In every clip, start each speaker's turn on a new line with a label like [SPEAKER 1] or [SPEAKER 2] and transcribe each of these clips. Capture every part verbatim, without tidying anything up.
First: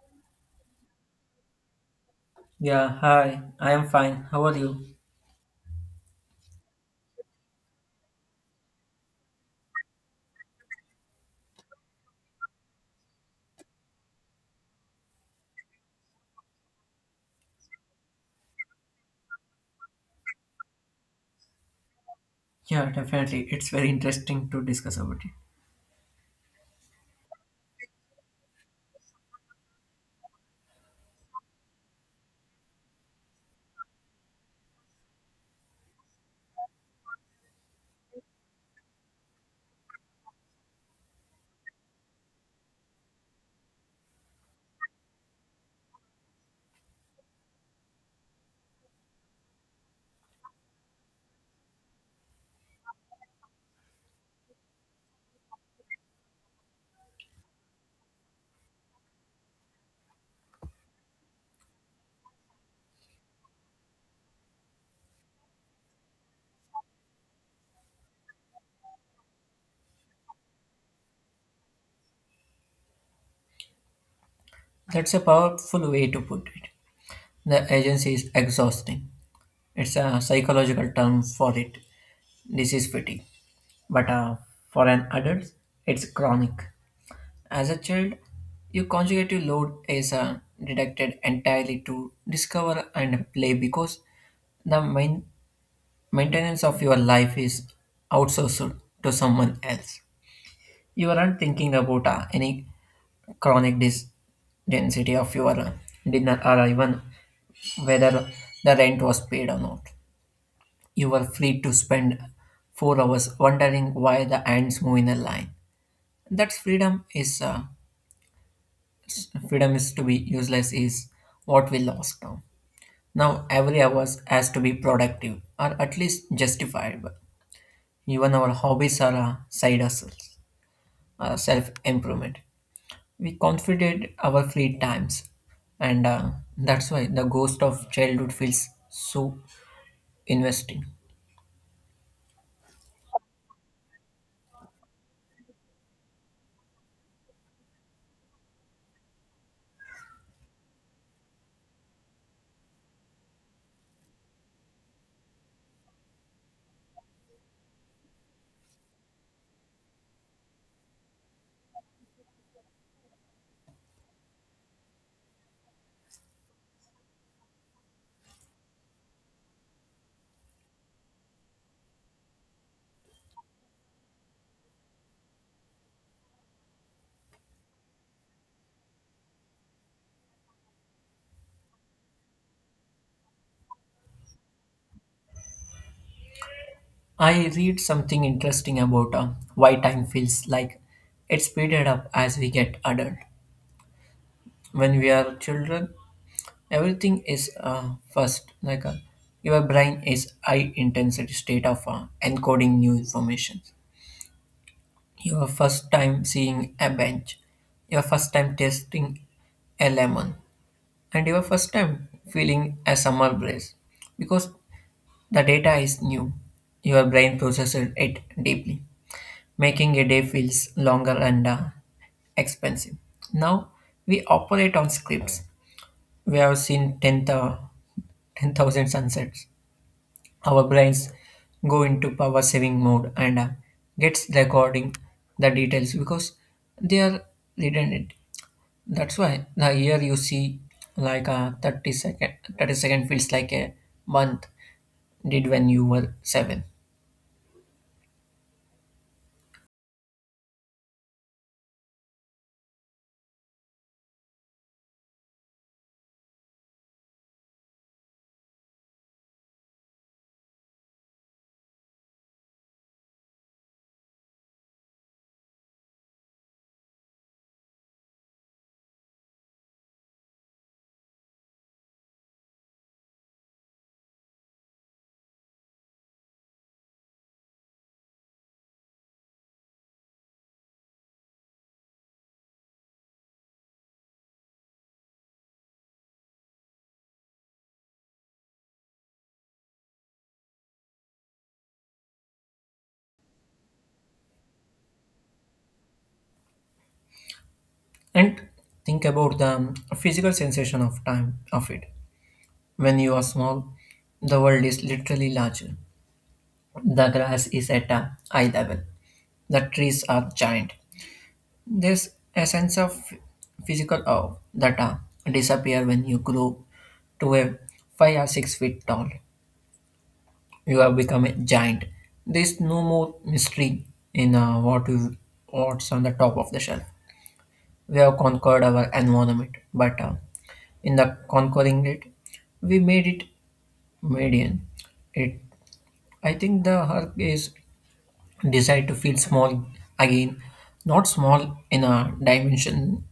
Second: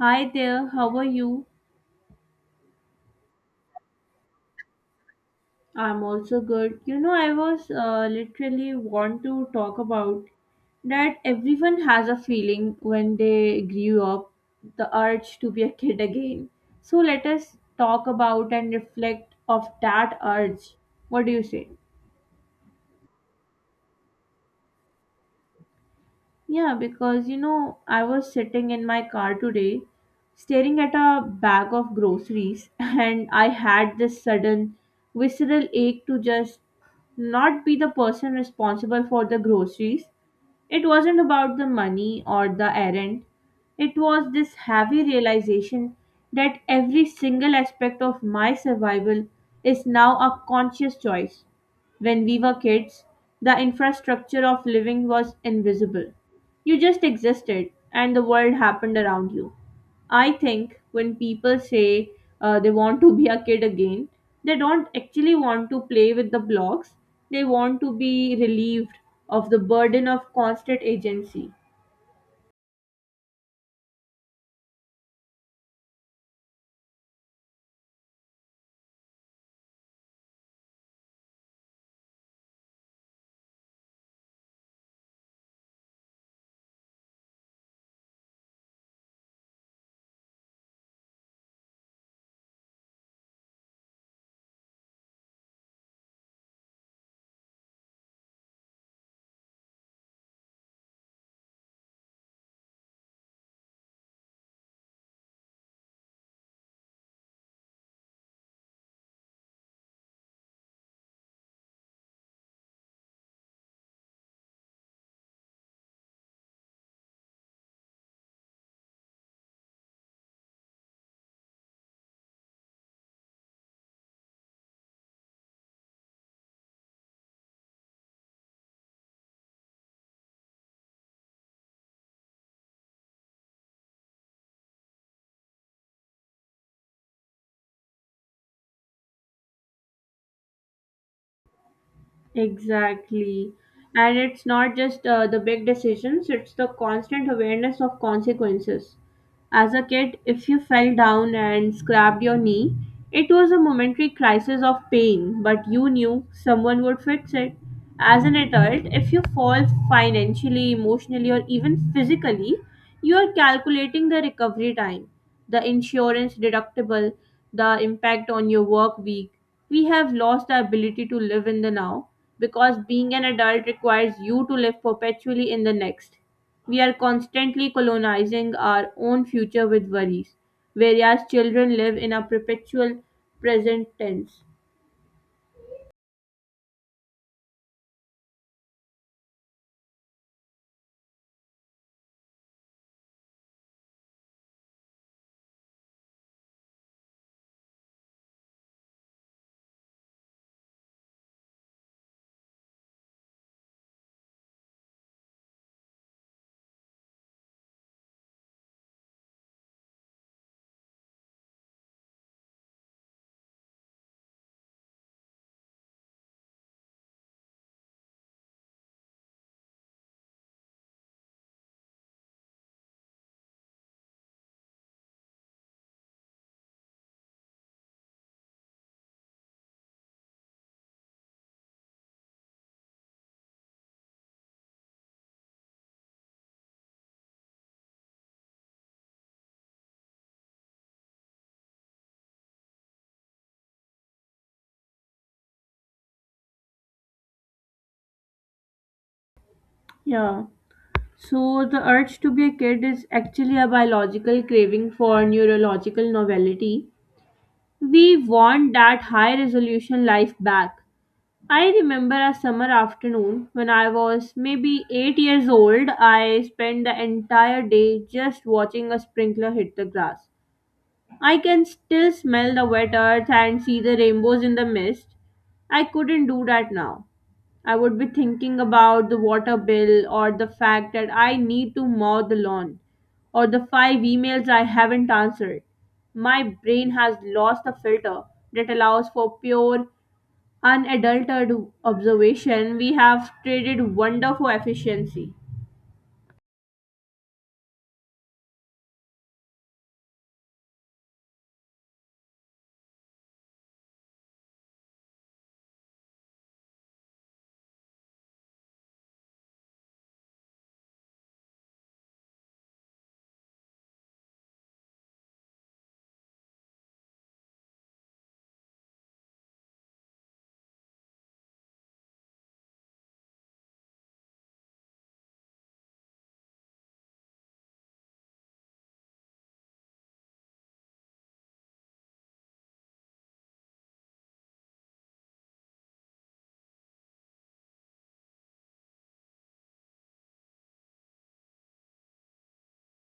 [SPEAKER 1] Hi there, how are you?
[SPEAKER 2] Yeah, hi. I am fine. How are you?
[SPEAKER 1] I'm also good. You know, I was uh, literally want to talk about that everyone has a feeling when they grew up, the urge to be a kid again. So let us talk about and reflect of that urge. What do you say?
[SPEAKER 2] Yeah, definitely. It's very interesting to discuss about it.
[SPEAKER 1] Yeah, because you know, I was sitting in my car today staring at a bag of groceries, and I had this sudden visceral ache to just not be the person responsible for the groceries. It wasn't about the money or the errand, it was this heavy realization that every single aspect of my survival is now a conscious choice. When we were kids, the infrastructure of living was invisible. You just existed and the world happened around you. I think when people say uh, they want to be a kid again, they don't actually want to play with the blocks. They want to be relieved of the burden of constant agency.
[SPEAKER 2] That's a powerful way to put it. The agency is exhausting. It's a psychological term for it. This is fatigue. But uh, for an adult, it's chronic. As a child, your conjugative load is uh, deducted entirely to discover and play because the main- maintenance of your life is outsourced to someone else. You aren't thinking about uh, any chronic dis- density of your uh, dinner or even whether the rent was paid or not. You were free to spend four hours wondering why the ants move in a line. That's freedom is uh, freedom is to be useless is what we lost now. Now every hour has to be productive or at least justifiable. Even our hobbies are uh, side hustles, uh, self improvement. we confided our fleet times and uh, that's why the ghost of childhood feels so investing.
[SPEAKER 1] Exactly. And it's not just uh, the big decisions, it's the constant awareness of consequences. As a kid, if you fell down and scrapped your knee, it was a momentary crisis of pain, but you knew someone would fix it. As an adult, if you fall financially, emotionally, or even physically, you are calculating the recovery time, the insurance deductible, the impact on your work week. We have lost the ability to live in the now because being an adult requires you to live perpetually in the next. We are constantly colonizing our own future with worries, whereas children live in a perpetual present tense.
[SPEAKER 2] I read something interesting about uh, why time feels like it's speeded up as we get adult. When we are children, everything is uh, first, like, uh, your brain is high intensity state of uh, encoding new information. Your first time seeing a bench, your first time tasting a lemon, and your first time feeling a summer breeze, because the data is new. Your brain processes it deeply, making a day feels longer and uh, expensive. Now we operate on scripts. We have seen ten thousand ten thousand sunsets. Our brains go into power saving mode and uh, gets recording the details because they are redundant. That's why the year you see like a thirty second thirty second feels like a month did when you were seven.
[SPEAKER 1] Yeah. So, the urge to be a kid is actually a biological craving for neurological novelty. We want that high resolution life back. I remember a summer afternoon when I was maybe eight years old, I spent the entire day just watching a sprinkler hit the grass. I can still smell the wet earth and see the rainbows in the mist. I couldn't do that now. I would be thinking about the water bill or the fact that I need to mow the lawn or the five emails I haven't answered. My brain has lost the filter that allows for pure, unadulterated observation. We have traded wonder for efficiency.
[SPEAKER 2] And think about the um, physical sensation of time of it. When you are small, the world is literally larger. The grass is at a eye level. The trees are giant. There's a sense of physical awe that uh, disappear when you grow to a five or six feet tall. you have become a giant. There's no more mystery in uh, what you, what's on the top of the shelf. We have conquered our environment, but uh, in the conquering it, we made it median. It, I think the herb is designed to feel small again, not small in a dimensioning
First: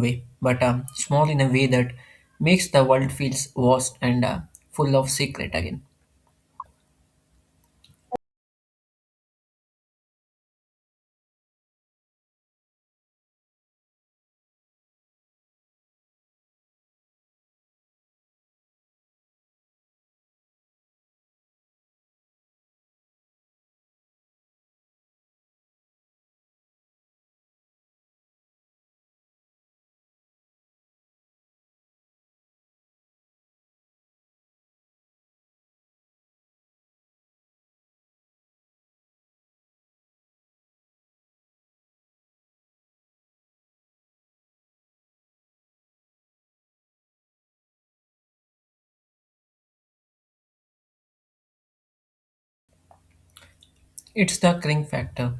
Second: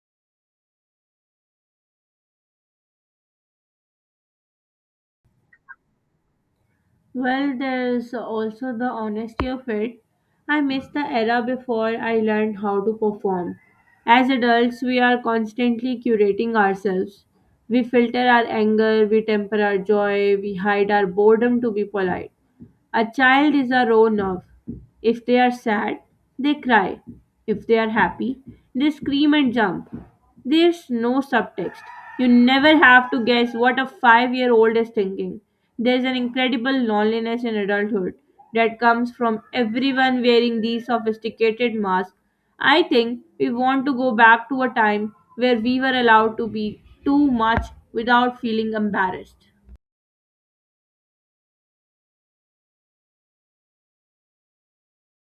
[SPEAKER 2] way, but um, small in a way that makes the world feels vast and uh, full of secret again.
[SPEAKER 1] Well, there's also the honesty of it. I miss the era before I learned how to perform. As adults, we are constantly curating ourselves. We filter our anger, we temper our joy, we hide our boredom to be polite. A child is a raw nerve. If they are sad, they cry. If they are happy, they scream and jump. There's no subtext. You never have to guess what a five year old is thinking. There's an incredible loneliness in adulthood that comes from everyone wearing these sophisticated masks. I think we want to go back to a time where we were allowed to be too much without feeling embarrassed.
[SPEAKER 2] It's the cring factor.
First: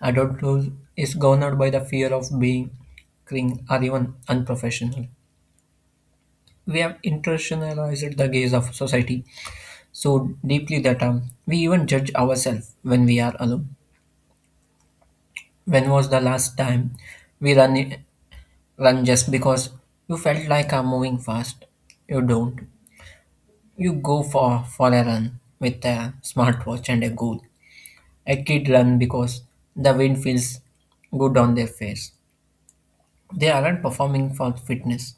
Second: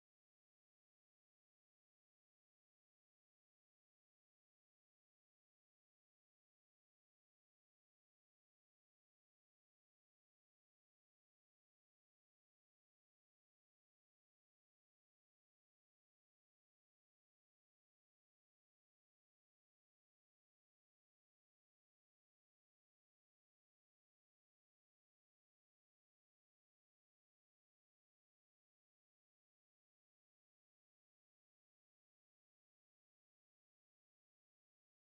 [SPEAKER 2] Adulthood is governed by the fear of being cring or even unprofessional. We have internationalized the gaze of society so deeply that um, we even judge ourselves when we are alone. When was the last time we run run just because you felt like I'm moving fast? You don't. You go for, for a run with a smartwatch and a goal. A kid run because the wind feels good on their face. They aren't performing for fitness.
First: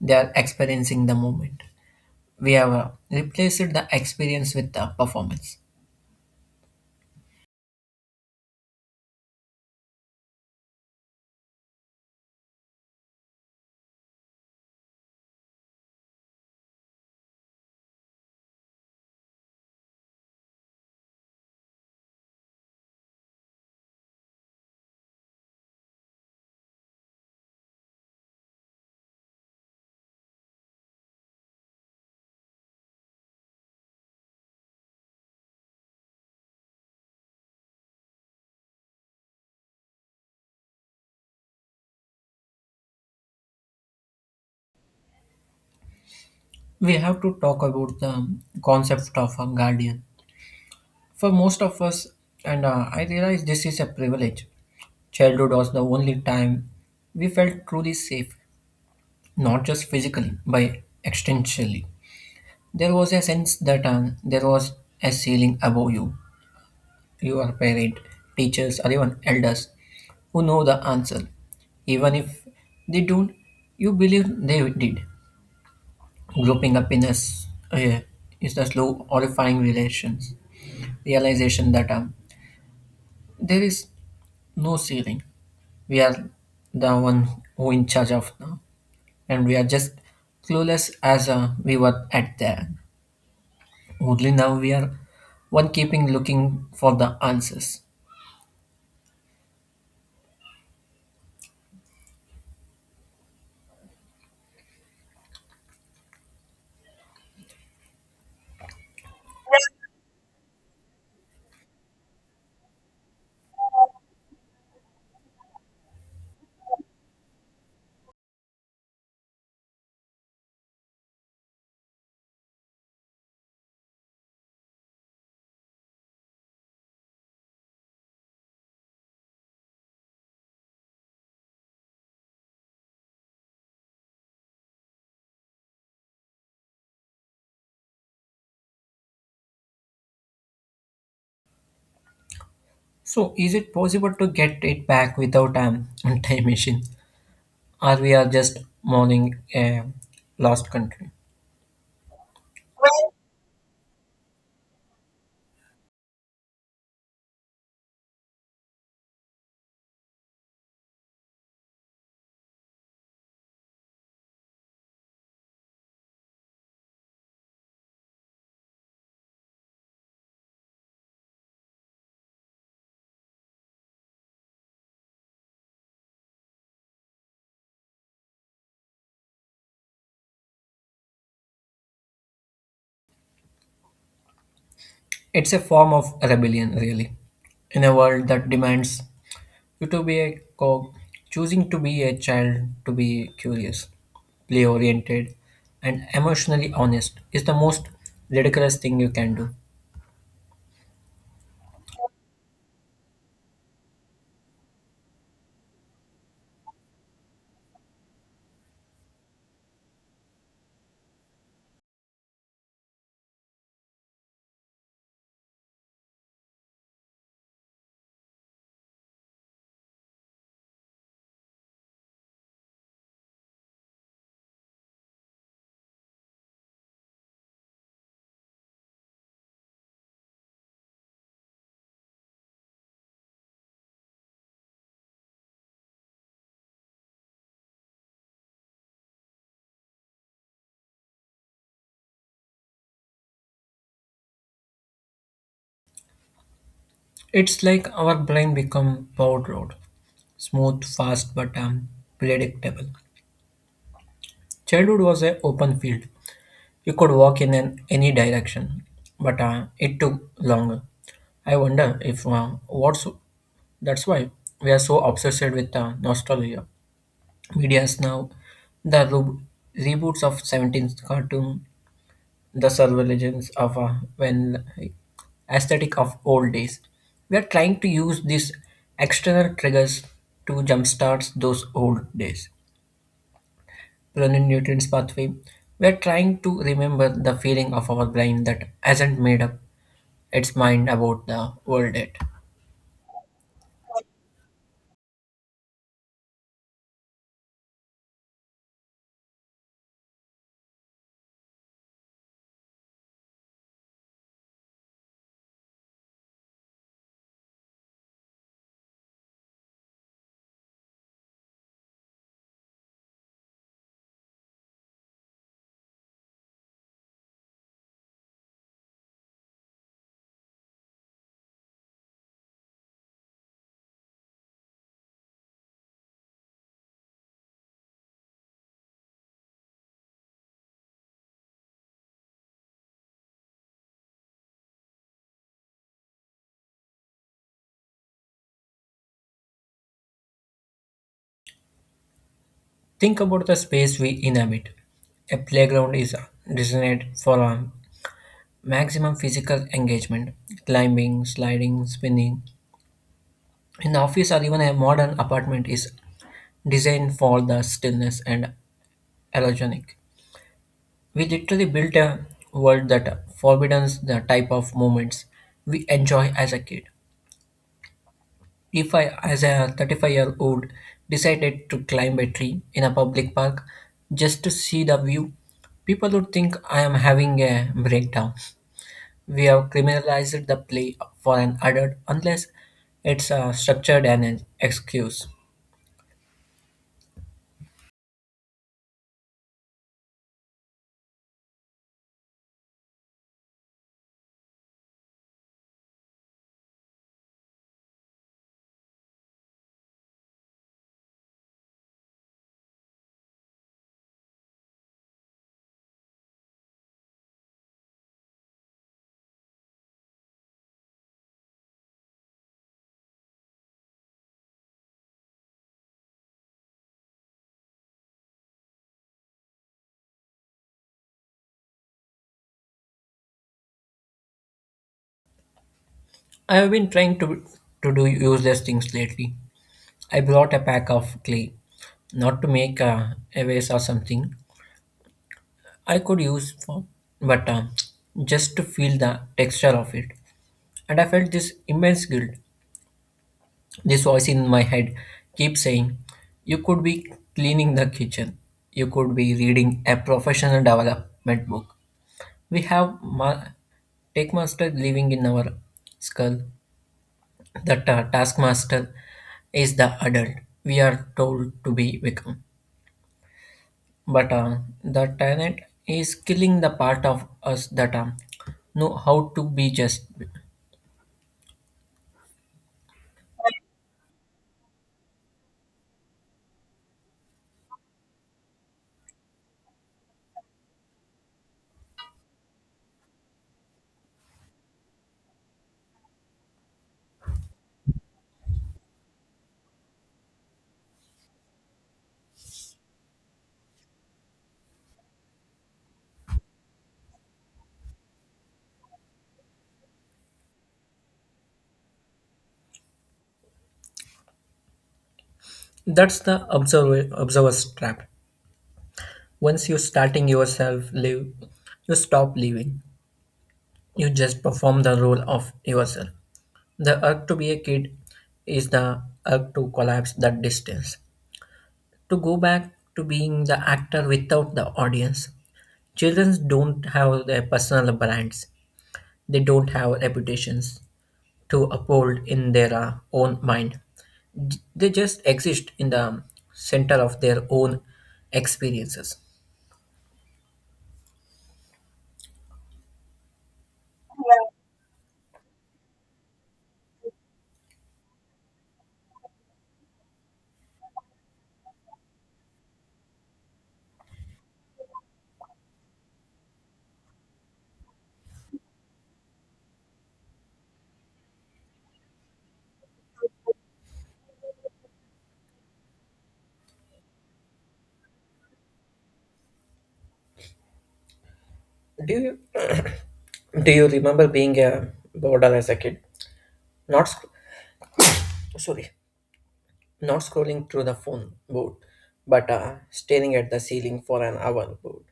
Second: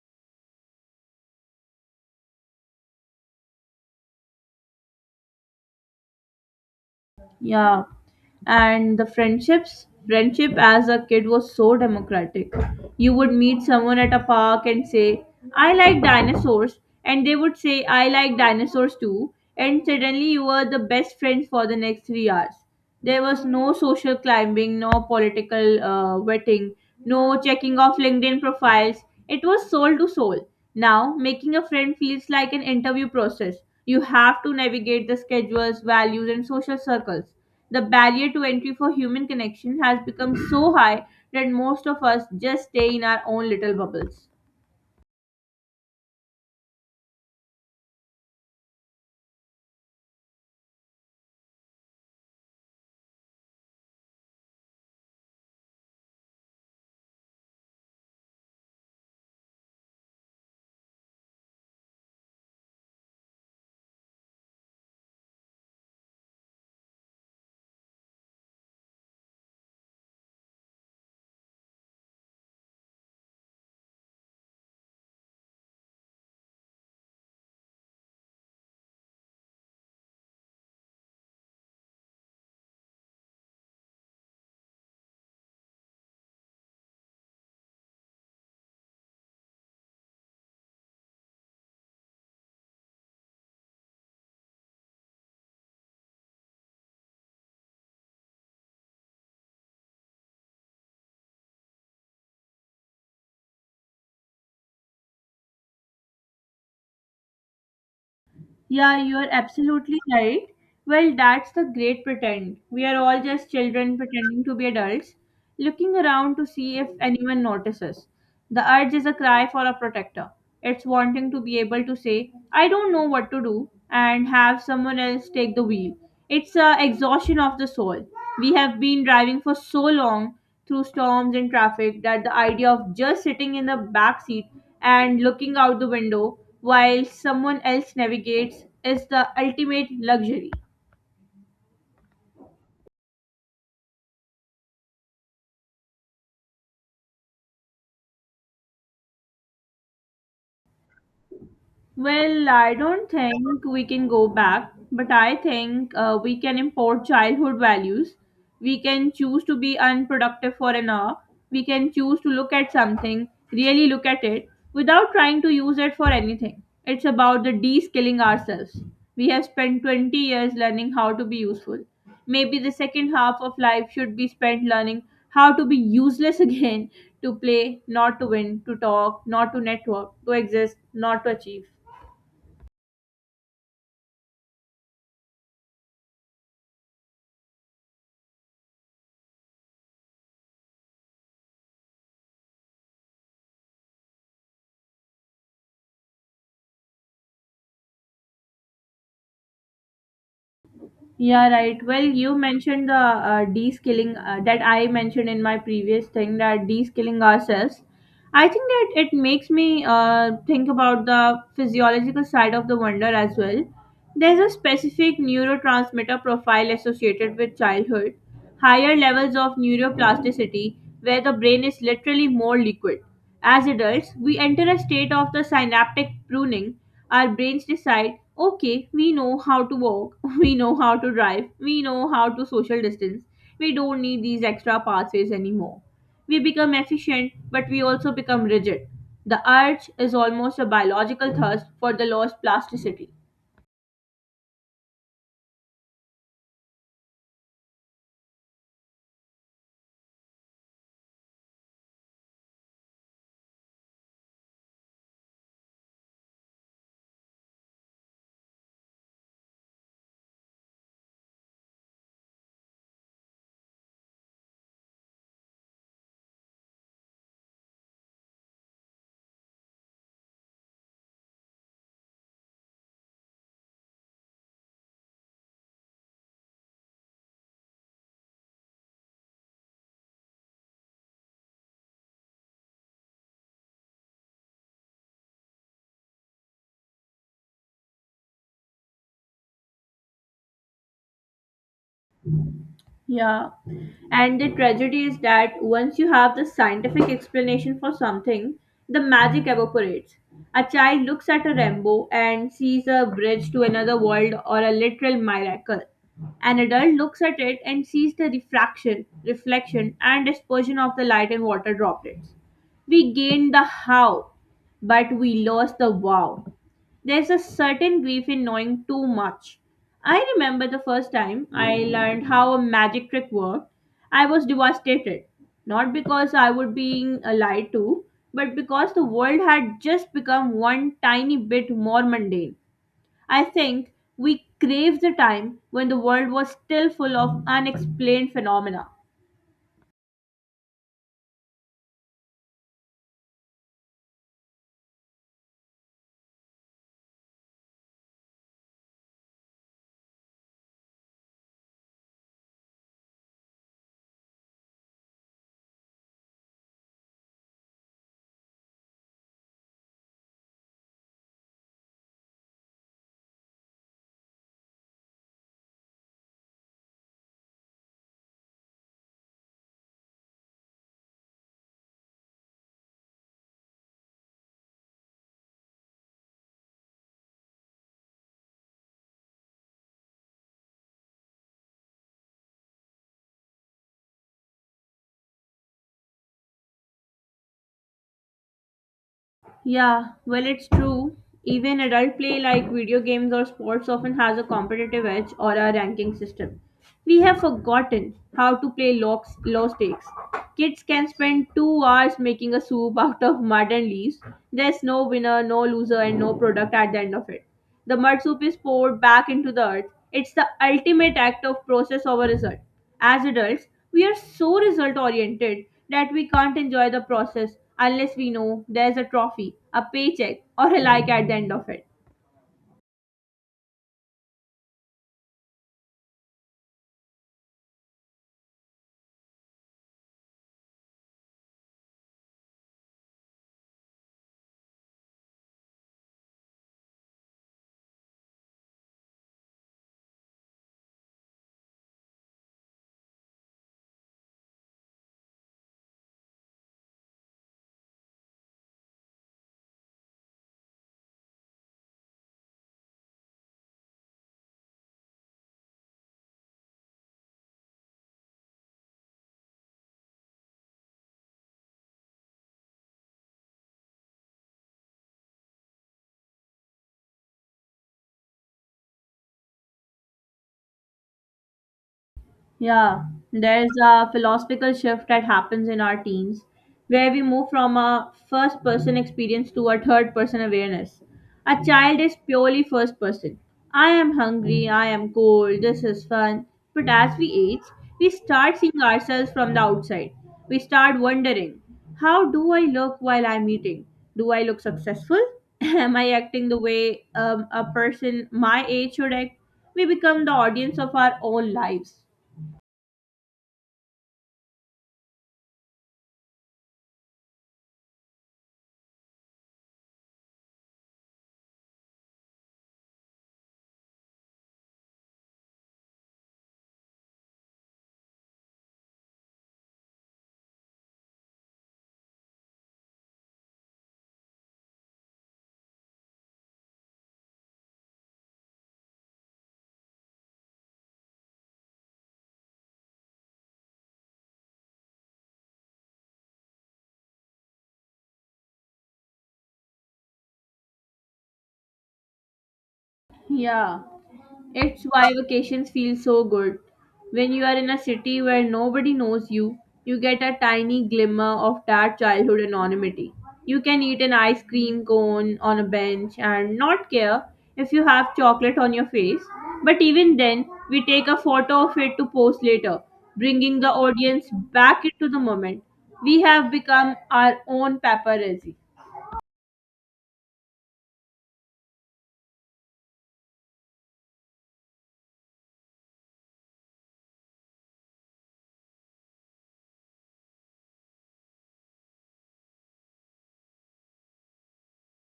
[SPEAKER 2] They are experiencing the moment. We have uh, replaced the experience with the performance.
[SPEAKER 1] Yeah. And the friendships, friendship as a kid was so democratic. You would meet someone at a park and say, I like dinosaurs. And they would say, I like dinosaurs too. And suddenly you were the best friends for the next three hours. There was no social climbing, no political uh, vetting, no checking of LinkedIn profiles. It was soul to soul. Now, making a friend feels like an interview process. You have to navigate the schedules, values, and social circles. The barrier to entry for human connection has become so high that most of us just stay in our own little bubbles.
[SPEAKER 2] We have to talk about the concept of a guardian. For most of us, and uh, I realize this is a privilege, childhood was the only time we felt truly safe, not just physically, but existentially. There was a sense that uh, there was a ceiling above you, your parent, teachers, or even elders who know the answer. Even if they don't, you believe they did. Grouping up in us, uh, is the slow, horrifying relations. Realization that um, there is no ceiling. We are the one who in charge of now, and we are just clueless as uh, we were at there. Only now we are one keeping looking for the answers.
[SPEAKER 1] Yeah, you're absolutely right. Well, that's the great pretend. We are all just children pretending to be adults, looking around to see if anyone notices. The urge is a cry for a protector. It's wanting to be able to say, I don't know what to do, and have someone else take the wheel. It's a exhaustion of the soul. We have been driving for so long through storms and traffic that the idea of just sitting in the back seat and looking out the window while someone else navigates is the ultimate luxury.
[SPEAKER 2] So, is it possible to get it back without um, a time machine? or we are just mourning a lost country.
[SPEAKER 1] Well, I don't think we can go back, but I think uh, we can import childhood values. We can choose to be unproductive for an hour. We can choose to look at something, really look at it, without trying to use it for anything. It's about the de skilling ourselves. We have spent twenty years learning how to be useful. Maybe the second half of life should be spent learning how to be useless again to play, not to win, to talk, not to network, to exist, not to achieve.
[SPEAKER 2] It's a form of rebellion, really, in a world that demands you to be a cog, choosing to be a child, to be curious, play oriented, and emotionally honest is the most ridiculous thing you can do.
[SPEAKER 1] Yeah, right. Well, you mentioned the uh, de-skilling uh, that I mentioned in my previous thing that de-skilling ourselves. I think that it makes me uh, think about the physiological side of the wonder as well. There's a specific neurotransmitter profile associated with childhood, higher levels of neuroplasticity, where the brain is literally more liquid. As adults, we enter a state of the synaptic pruning. Our brains decide, okay, we know how to walk, we know how to drive, we know how to social distance. We don't need these extra pathways anymore. We become efficient, but we also become rigid. The urge is almost a biological thirst for the lost plasticity.
[SPEAKER 2] It's like our brain become powered road, smooth, fast, but um, predictable. Childhood was an open field. You could walk in an, any direction, but uh, it took longer. I wonder if uh, what's that's why we are so obsessed with uh, nostalgia. Media's now the re- reboots of seventeenth cartoon, the surveillance of uh, when like, aesthetic of old days. We are trying to use these external triggers to jumpstart those old days. Running nutrients pathway, we're trying to remember the feeling of our brain that hasn't made up its mind about the world yet.
[SPEAKER 1] Yeah. And the tragedy is that once you have the scientific explanation for something, the magic evaporates. A child looks at a rainbow and sees a bridge to another world or a literal miracle. An adult looks at it and sees the refraction, reflection, and dispersion of the light and water droplets. We gained the how, but we lost the wow. There's a certain grief in knowing too much. I remember the first time I learned how a magic trick worked. I was devastated, not because I was being lied to, but because the world had just become one tiny bit more mundane. I think we crave the time when the world was still full of unexplained phenomena.
[SPEAKER 2] Think about the space we inhabit. A playground is designed for um, maximum physical engagement, climbing, sliding, spinning. An office or even a modern apartment is designed for the stillness and allogenic. We literally built a world that forbids the type of moments we enjoy as a kid. If I, as a thirty-five year old, decided to climb a tree in a public park just to see the view, people would think I am having a breakdown. We have criminalized the play for an adult unless it's uh, structured and an excuse.
[SPEAKER 1] Yeah, well, it's true. Even adult play like video games or sports often has a competitive edge or a ranking system. We have forgotten how to play low, low stakes. Kids can spend two hours making a soup out of mud and leaves. There's no winner, no loser, and no product at the end of it. The mud soup is poured back into the earth. It's the ultimate act of process over result. As adults, we are so result oriented that we can't enjoy the process unless we know there's a trophy, a paycheck, or a like at the end of it.
[SPEAKER 2] I have been trying to, to do useless things lately. I brought a pack of clay, not to make uh, a vase or something I could use for, but uh, just to feel the texture of it. And I felt this immense guilt. This voice in my head keeps saying, You could be cleaning the kitchen. You could be reading a professional development book. We have ma- Taskmaster living in our skull. The ta- taskmaster is the adult we are told to be become. But uh, the talent is killing the part of us that uh, know how to be just.
[SPEAKER 1] Yeah, there's a philosophical shift that happens in our teens where we move from a first person experience to a third person awareness. A child is purely first person. I am hungry, I am cold, this is fun. But as we age, we start seeing ourselves from the outside. We start wondering how do I look while I'm eating? Do I look successful? Am I acting the way um, a person my age should act? We become the audience of our own lives.
[SPEAKER 2] That's the observer observer's trap. Once you starting yourself live, you stop living. You just perform the role of yourself. The urge to be a kid is the urge to collapse that distance. To go back to being the actor without the audience. Children don't have their personal brands. They don't have reputations to uphold in their uh, own mind. They just exist in the center of their own experiences.
[SPEAKER 1] Yeah, it's why vacations feel so good. When you are in a city where nobody knows you, you get a tiny glimmer of that childhood anonymity. You can eat an ice cream cone on a bench and not care if you have chocolate on your face. But even then, we take a photo of it to post later, bringing the audience back into the moment. We have become our own paparazzi.
[SPEAKER 2] Do you do you remember being a bored as a kid? Not sc- sorry, not scrolling through the phone board, but uh, staring at the ceiling for an hour board.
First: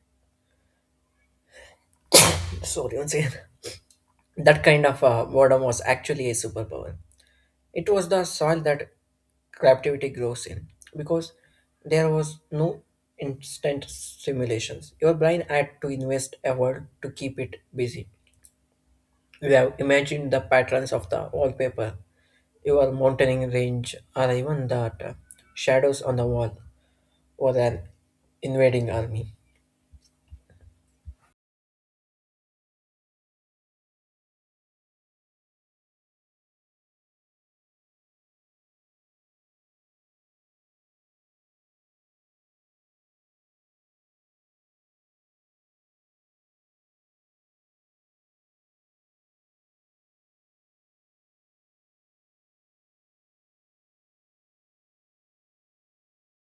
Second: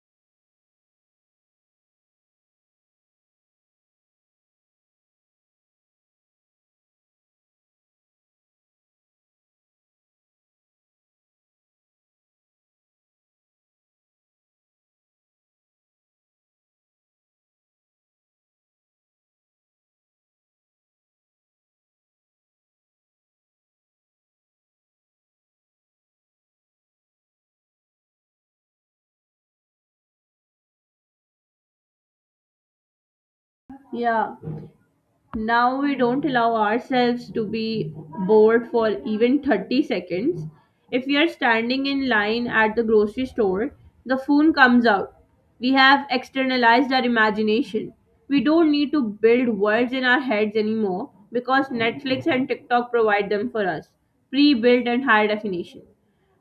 [SPEAKER 2] Sorry, once again. That kind of uh, boredom was actually a superpower. It was the soil that creativity grows in, because there was no instant simulations. Your brain had to invest effort to keep it busy. You have imagined the patterns of the wallpaper, your mountain range, or even that uh, shadows on the wall, or an invading army.
[SPEAKER 1] Yeah. Now we don't allow ourselves to be bored for even thirty seconds. If we are standing in line at the grocery store, the phone comes out. We have externalized our imagination. We don't need to build words in our heads anymore because Netflix and TikTok provide them for us, pre-built and high definition.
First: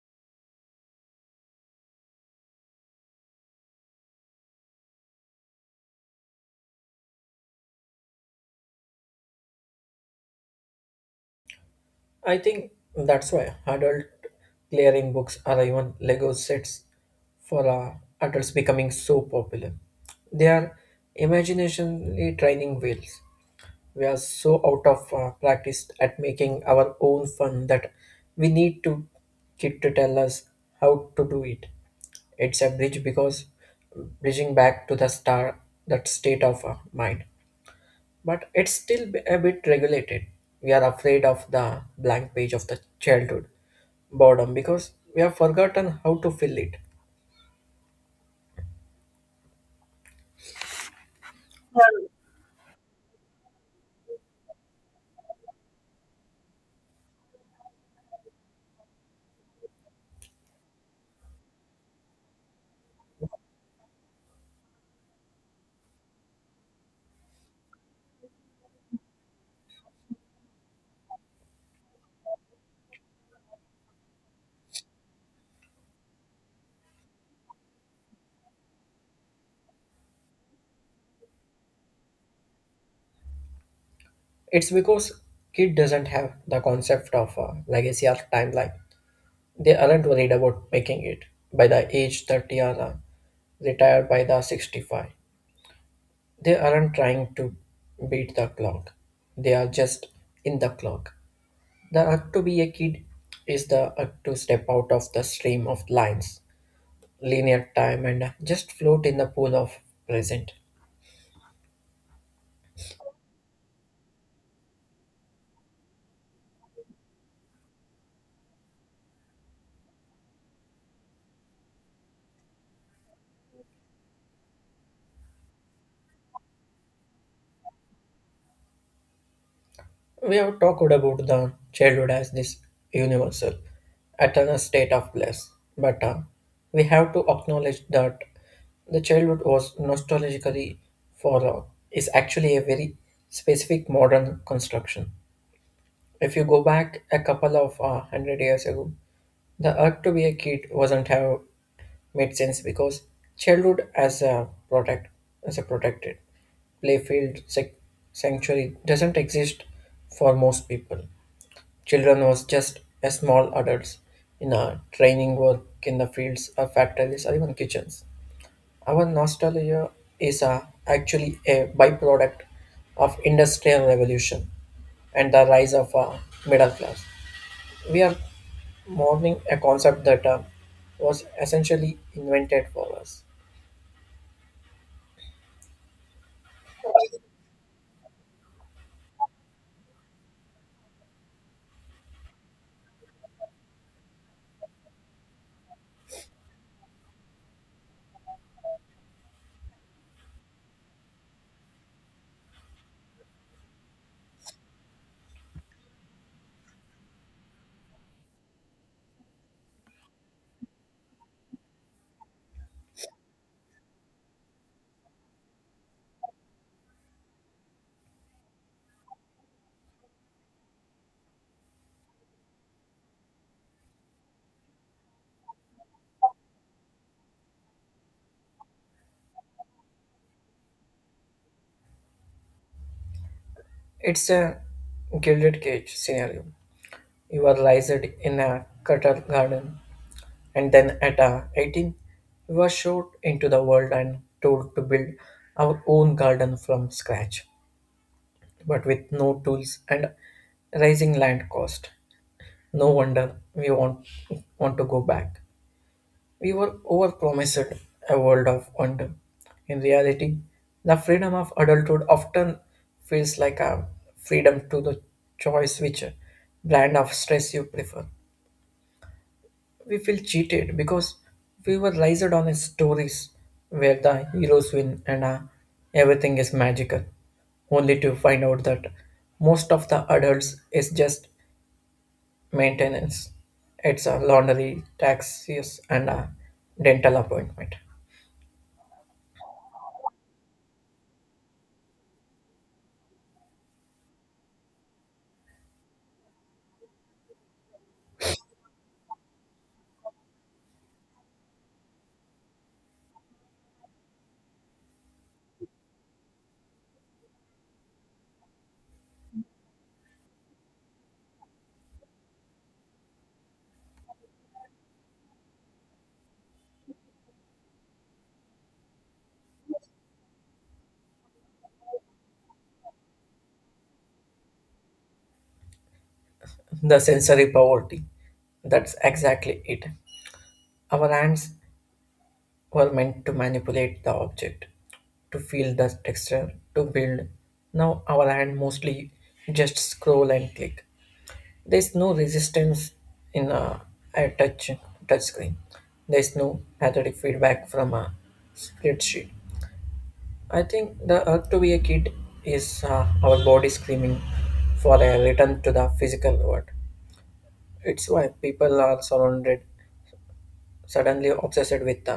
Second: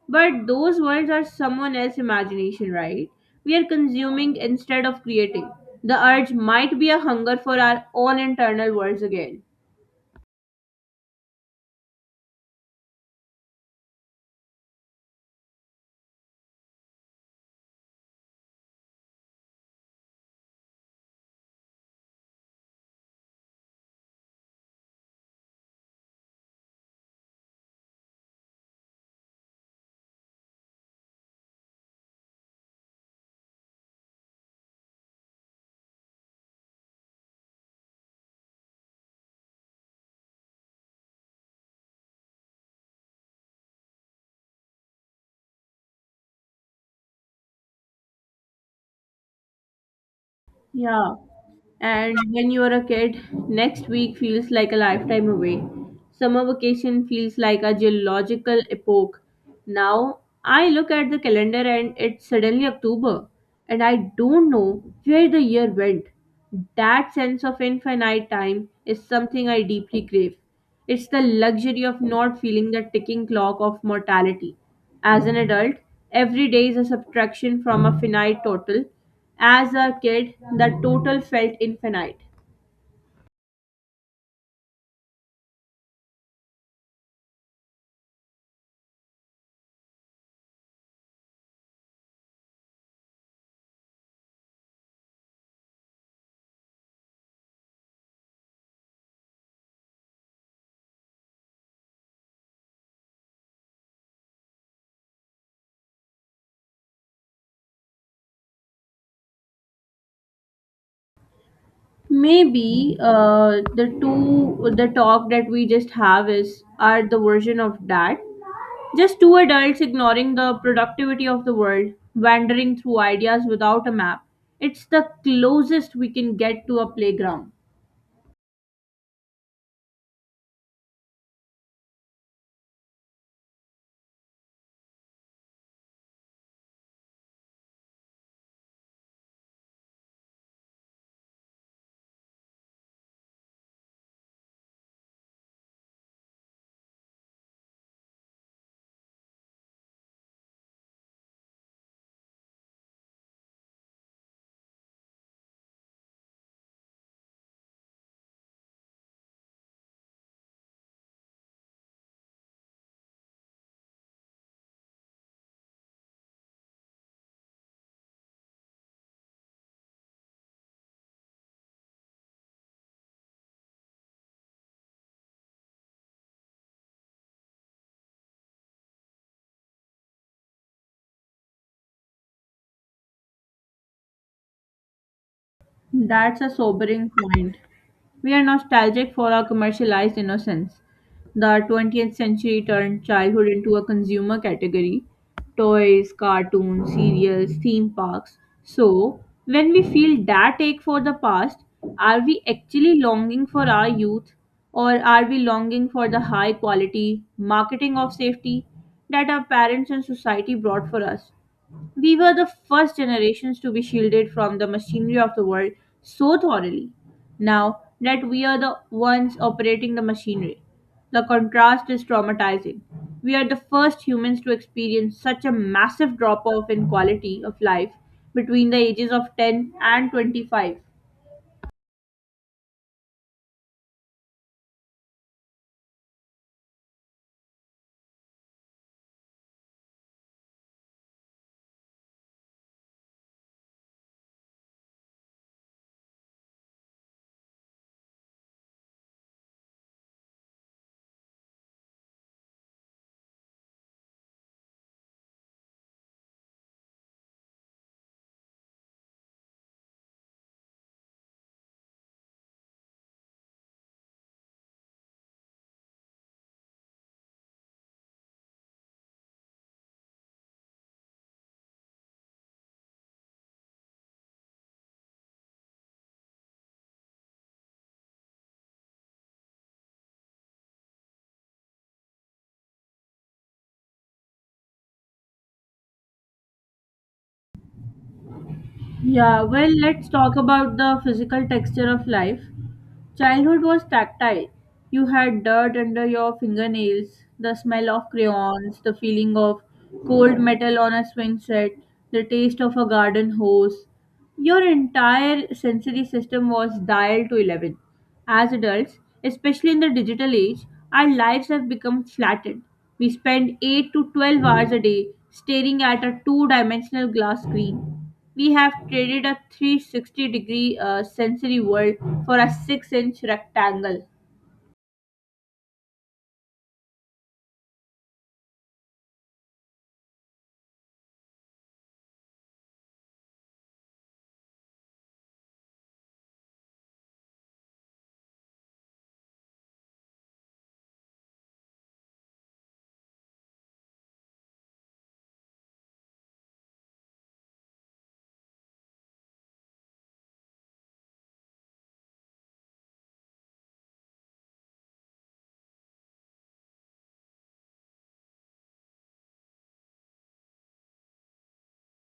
[SPEAKER 1] But those worlds are someone else's imagination, right? We are consuming instead of creating. The urge might be a hunger for our own internal worlds again.
[SPEAKER 2] I think that's why adult clearing books or even Lego sets for uh, adults becoming so popular. They are imaginationally training wheels. We are so out of uh, practice at making our own fun that we need to kid to tell us how to do it. It's a bridge because bridging back to the star, that state of uh, mind. But it's still b- a bit regulated. We are afraid of the blank page of the childhood boredom because we have forgotten how to fill it.
[SPEAKER 1] Yeah. And when you are a kid, next week feels like a lifetime away. Summer vacation feels like a geological epoch. Now, I look at the calendar and it's suddenly October, and I don't know where the year went. That sense of infinite time is something I deeply crave. It's the luxury of not feeling the ticking clock of mortality. As an adult, every day is a subtraction from a finite total. As a kid, the total felt infinite.
[SPEAKER 2] It's because kid doesn't have the concept of uh, legacy or timeline. They aren't worried about making it by the age thirty or uh, retired by the sixty-five. They aren't trying to beat the clock. They are just in the clock. The urge to be a kid is the urge to step out of the stream of lines, linear time, and just float in the pool of present.
[SPEAKER 1] Maybe uh, the two the talk that we just have is are the version of that. Just two adults ignoring the productivity of the world, wandering through ideas without a map. It's the closest we can get to a playground.
[SPEAKER 2] We have talked about the childhood as this universal, eternal state of bliss, but uh, we have to acknowledge that the childhood was nostalgically for uh, is actually a very specific modern construction. If you go back a couple of uh, hundred years ago, the urge to be a kid wasn't have made sense because childhood as a protect as a protected playfield sac- sanctuary doesn't exist for most people. Children was just as small adults in a training work in the fields or factories or even kitchens. Our nostalgia is a, actually a byproduct of industrial revolution and the rise of a middle class. We are mourning a concept that uh, was essentially invented for us.
[SPEAKER 1] That's a sobering point. We are nostalgic for our commercialized innocence. The twentieth century turned childhood into a consumer category toys, cartoons, serials, theme parks. So, when we feel that ache for the past, are we actually longing for our youth or are we longing for the high quality marketing of safety that our parents and society brought for us? We were the first generations to be shielded from the machinery of the world so thoroughly. Now that we are the ones operating the machinery, the contrast is traumatizing. We are the first humans to experience such a massive drop off in quality of life between the ages of ten and twenty-five.
[SPEAKER 2] It's a gilded cage scenario. You are raised in a cutter garden, and then at uh, eighteen, we were shot into the world and told to build our own garden from scratch, but with no tools and rising land cost. No wonder we want, want to go back. We were overpromised a world of wonder. In reality, the freedom of adulthood often feels like a freedom to the choice which brand of stress you prefer. We feel cheated because we were raised on stories where the heroes win and uh, everything is magical, only to find out that most of the adults is just maintenance. It's a laundry, taxes, and a dental appointment.
[SPEAKER 1] Yeah, well, let's talk about the physical texture of life. Childhood was tactile. You had dirt under your fingernails, the smell of crayons, the feeling of cold metal on a swing set, the taste of a garden hose. Your entire sensory system was dialed to eleven. As adults, especially in the digital age, our lives have become flattened. We spend eight to twelve hours a day staring at a two dimensional glass screen. We have traded a three hundred sixty degree uh, sensory world for a six inch rectangle.
[SPEAKER 2] The sensory poverty. That's exactly it. Our hands were meant to manipulate the object, to feel the texture, to build. Now our hand mostly just scroll and click. There's no resistance in a, a touch touch screen. There's no pathetic feedback from a spreadsheet. I think the urge to be a kid is uh, our body screaming for a return to the physical world. It's why people are surrounded suddenly obsessed with the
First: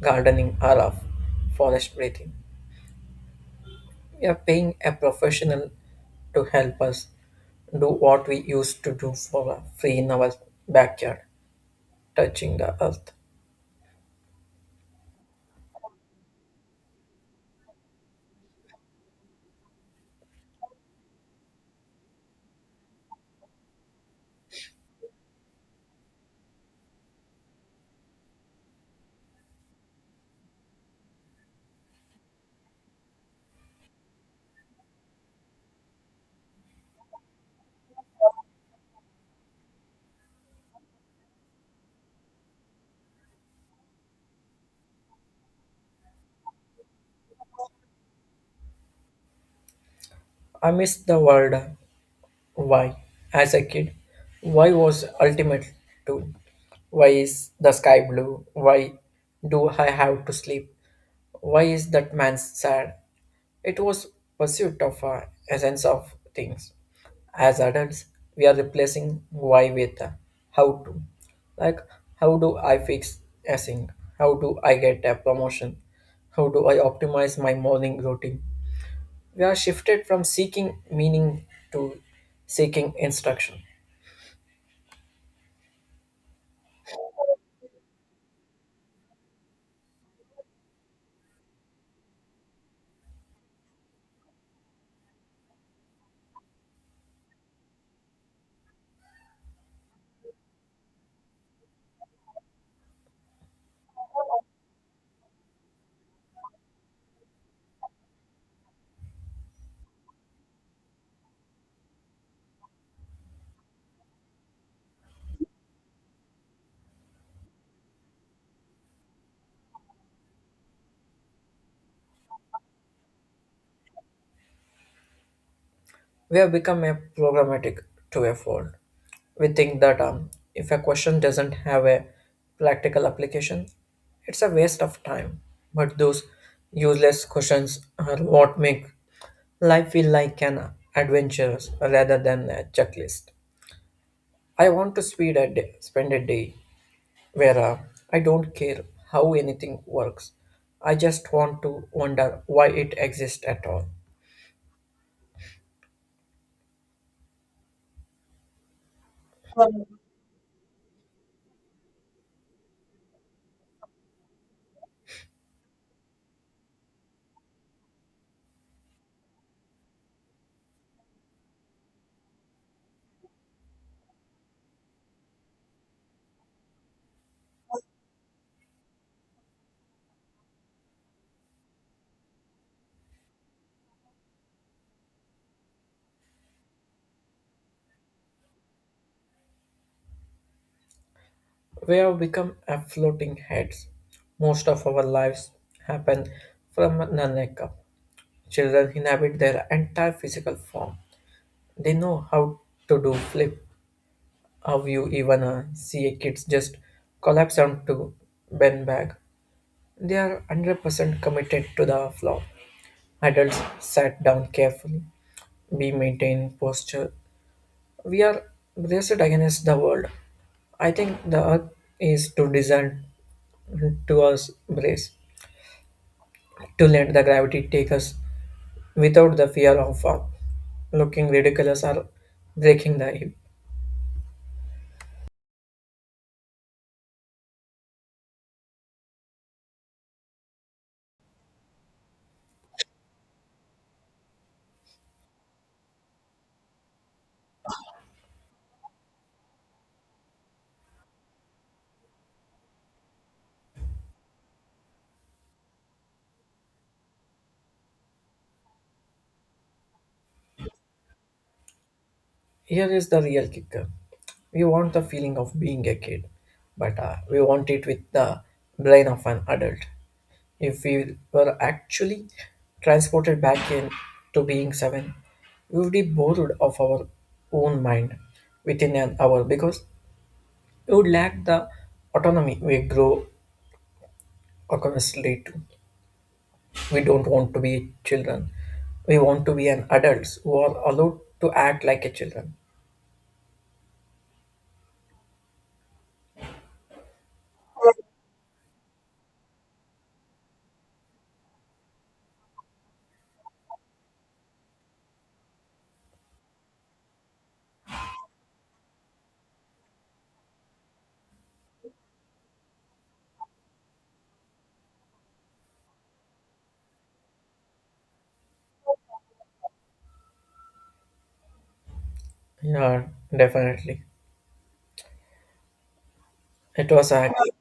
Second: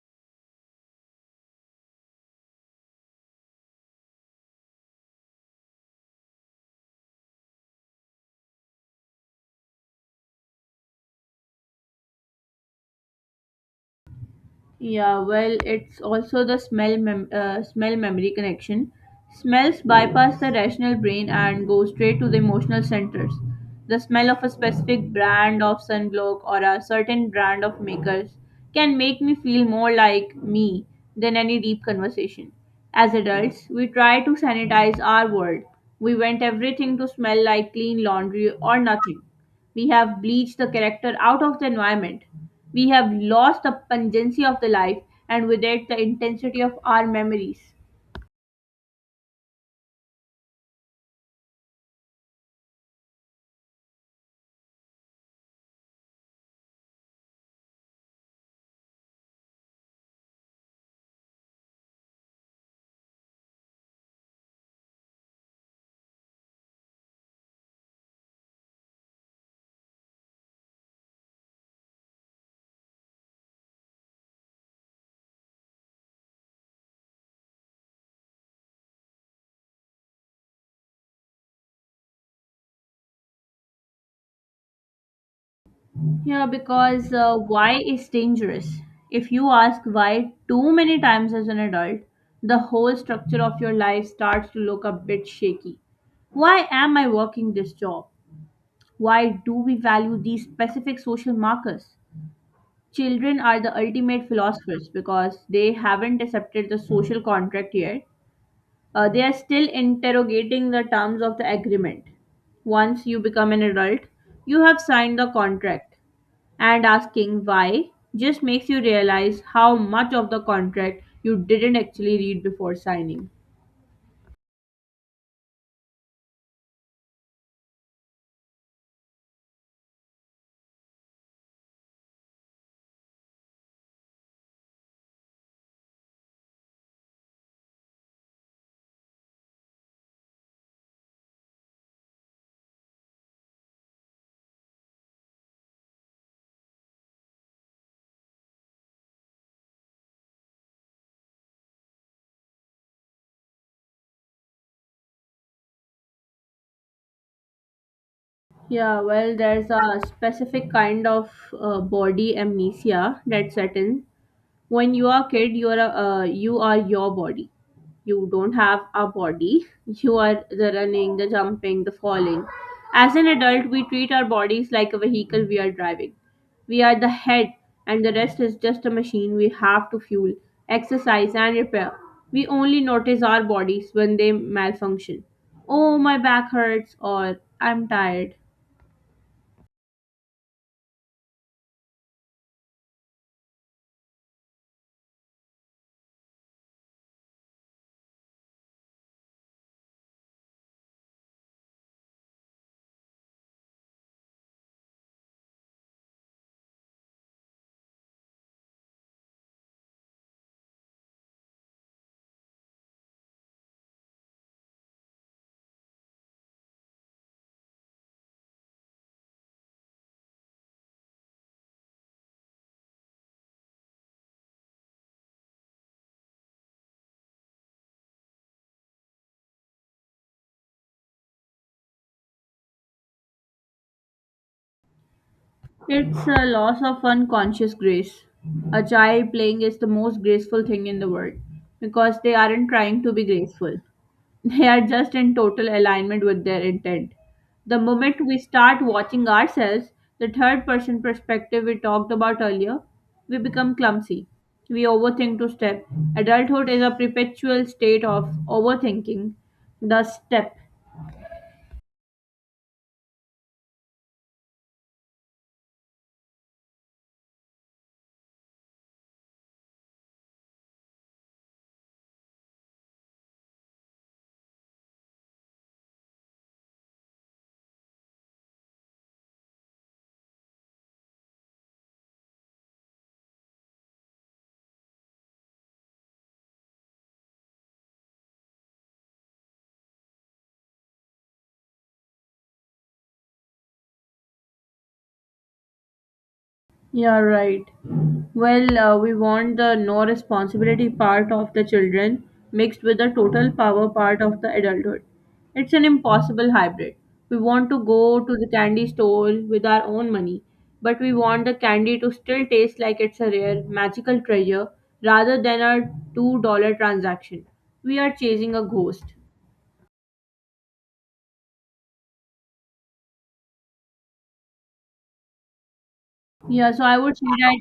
[SPEAKER 2] gardening or of forest breathing. We are paying a professional to help us do what we used to do for uh, free in our backyard, touching the earth.
[SPEAKER 1] Yeah, well, it's also the smell mem- uh, smell memory connection. Smells bypass the rational brain and go straight to the emotional centers. The smell of a specific brand of sunblock or a certain brand of makers can make me feel more like me than any deep conversation. As adults, we try to sanitize our world. We want everything to smell like clean laundry or nothing. We have bleached the character out of the environment. We have lost the pungency of the life and with it the intensity of our memories.
[SPEAKER 2] I miss the world. Why? As a kid, why was ultimate to? Why is the sky blue? Why do I have to sleep? Why is that man sad? It was pursuit of a essence of things. As adults, we are replacing why with a how to. Like, how do I fix a sink? How do I get a promotion? How do I optimize my morning routine? We are shifted from seeking meaning to seeking instruction.
[SPEAKER 1] Yeah, because uh, why is dangerous? If you ask why too many times as an adult, the whole structure of your life starts to look a bit shaky. Why am I working this job? Why do we value these specific social markers? Children are the ultimate philosophers because they haven't accepted the social contract yet. Uh, they are still interrogating the terms of the agreement. Once you become an adult, you have signed the contract, and asking why just makes you realize how much of the contract you didn't actually read before signing.
[SPEAKER 2] We have become a programmatic to a fault. We think that um, if a question doesn't have a practical application, it's a waste of time. But those useless questions are what make life feel like an adventure rather than a checklist. I want to speed a day, spend a day where uh, I don't care how anything works. I just want to wonder why it exists at all.
[SPEAKER 1] Yeah, well, there's a specific kind of uh, body amnesia that sets in. When you are a kid, you are a, uh, you are your body, you don't have a body. You are the running, the jumping, the falling. As an adult, we treat our bodies like a vehicle we are driving. We are the head, and the rest is just a machine we have to fuel, exercise and repair. We only notice our bodies when they malfunction. Oh, my back hurts, or I'm tired.
[SPEAKER 2] We have become a floating heads. Most of our lives happen from the neck up. Children inhabit their entire physical form. They know how to do flip, how you even uh, see a kids just collapse onto bend bag. They are one hundred percent committed to the floor. Adults sat down carefully. We maintain posture. We are braced against the world. I think the earth is to design to us brace. to let the gravity take us without the fear of uh, looking ridiculous or breaking the hip.
[SPEAKER 1] It's a loss of unconscious grace. A child playing is the most graceful thing in the world because they aren't trying to be graceful. They are just in total alignment with their intent. The moment we start watching ourselves, the third person perspective we talked about earlier, we become clumsy. We overthink to step. Adulthood is a perpetual state of overthinking the step.
[SPEAKER 2] Here is the real kicker. We want the feeling of being a kid, but uh, we want it with the brain of an adult. If we were actually transported back in to being seven, we would be bored of our own mind within an hour because we would lack the autonomy we grow accustomed to. We don't want to be children. We want to be an adults who are allowed to act like a children.
[SPEAKER 1] Yeah, right. Well, uh, we want the no responsibility part of the children mixed with the total power part of the adulthood. It's an impossible hybrid. We want to go to the candy store with our own money, but we want the candy to still taste like it's a rare, magical treasure rather than a two dollars transaction. We are chasing a ghost.
[SPEAKER 2] Yeah, definitely.
[SPEAKER 1] Yeah, so
[SPEAKER 2] It
[SPEAKER 1] I
[SPEAKER 2] was
[SPEAKER 1] would say
[SPEAKER 2] a
[SPEAKER 1] that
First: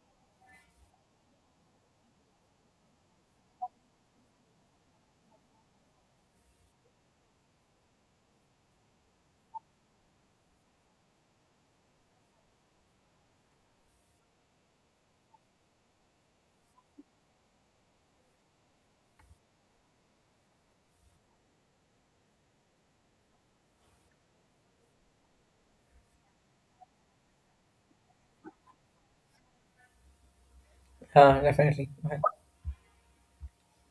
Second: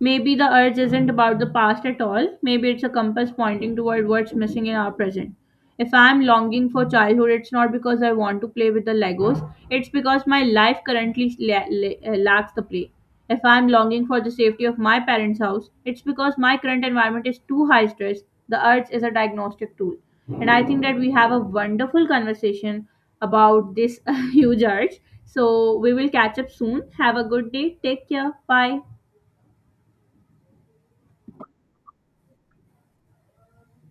[SPEAKER 1] maybe the urge isn't about the past at all. Maybe it's a compass pointing toward what's missing in our present. If I'm longing for childhood, it's not because I want to play with the Legos, it's because my life currently la- la- uh, lacks the play. If I'm longing for the safety of my parents' house, it's because my current environment is too high stress. The urge is a diagnostic tool. And I think that we have a wonderful conversation about this huge urge. So we will catch up soon. Have a good day. Take care. Bye.
[SPEAKER 2] yeah, definitely.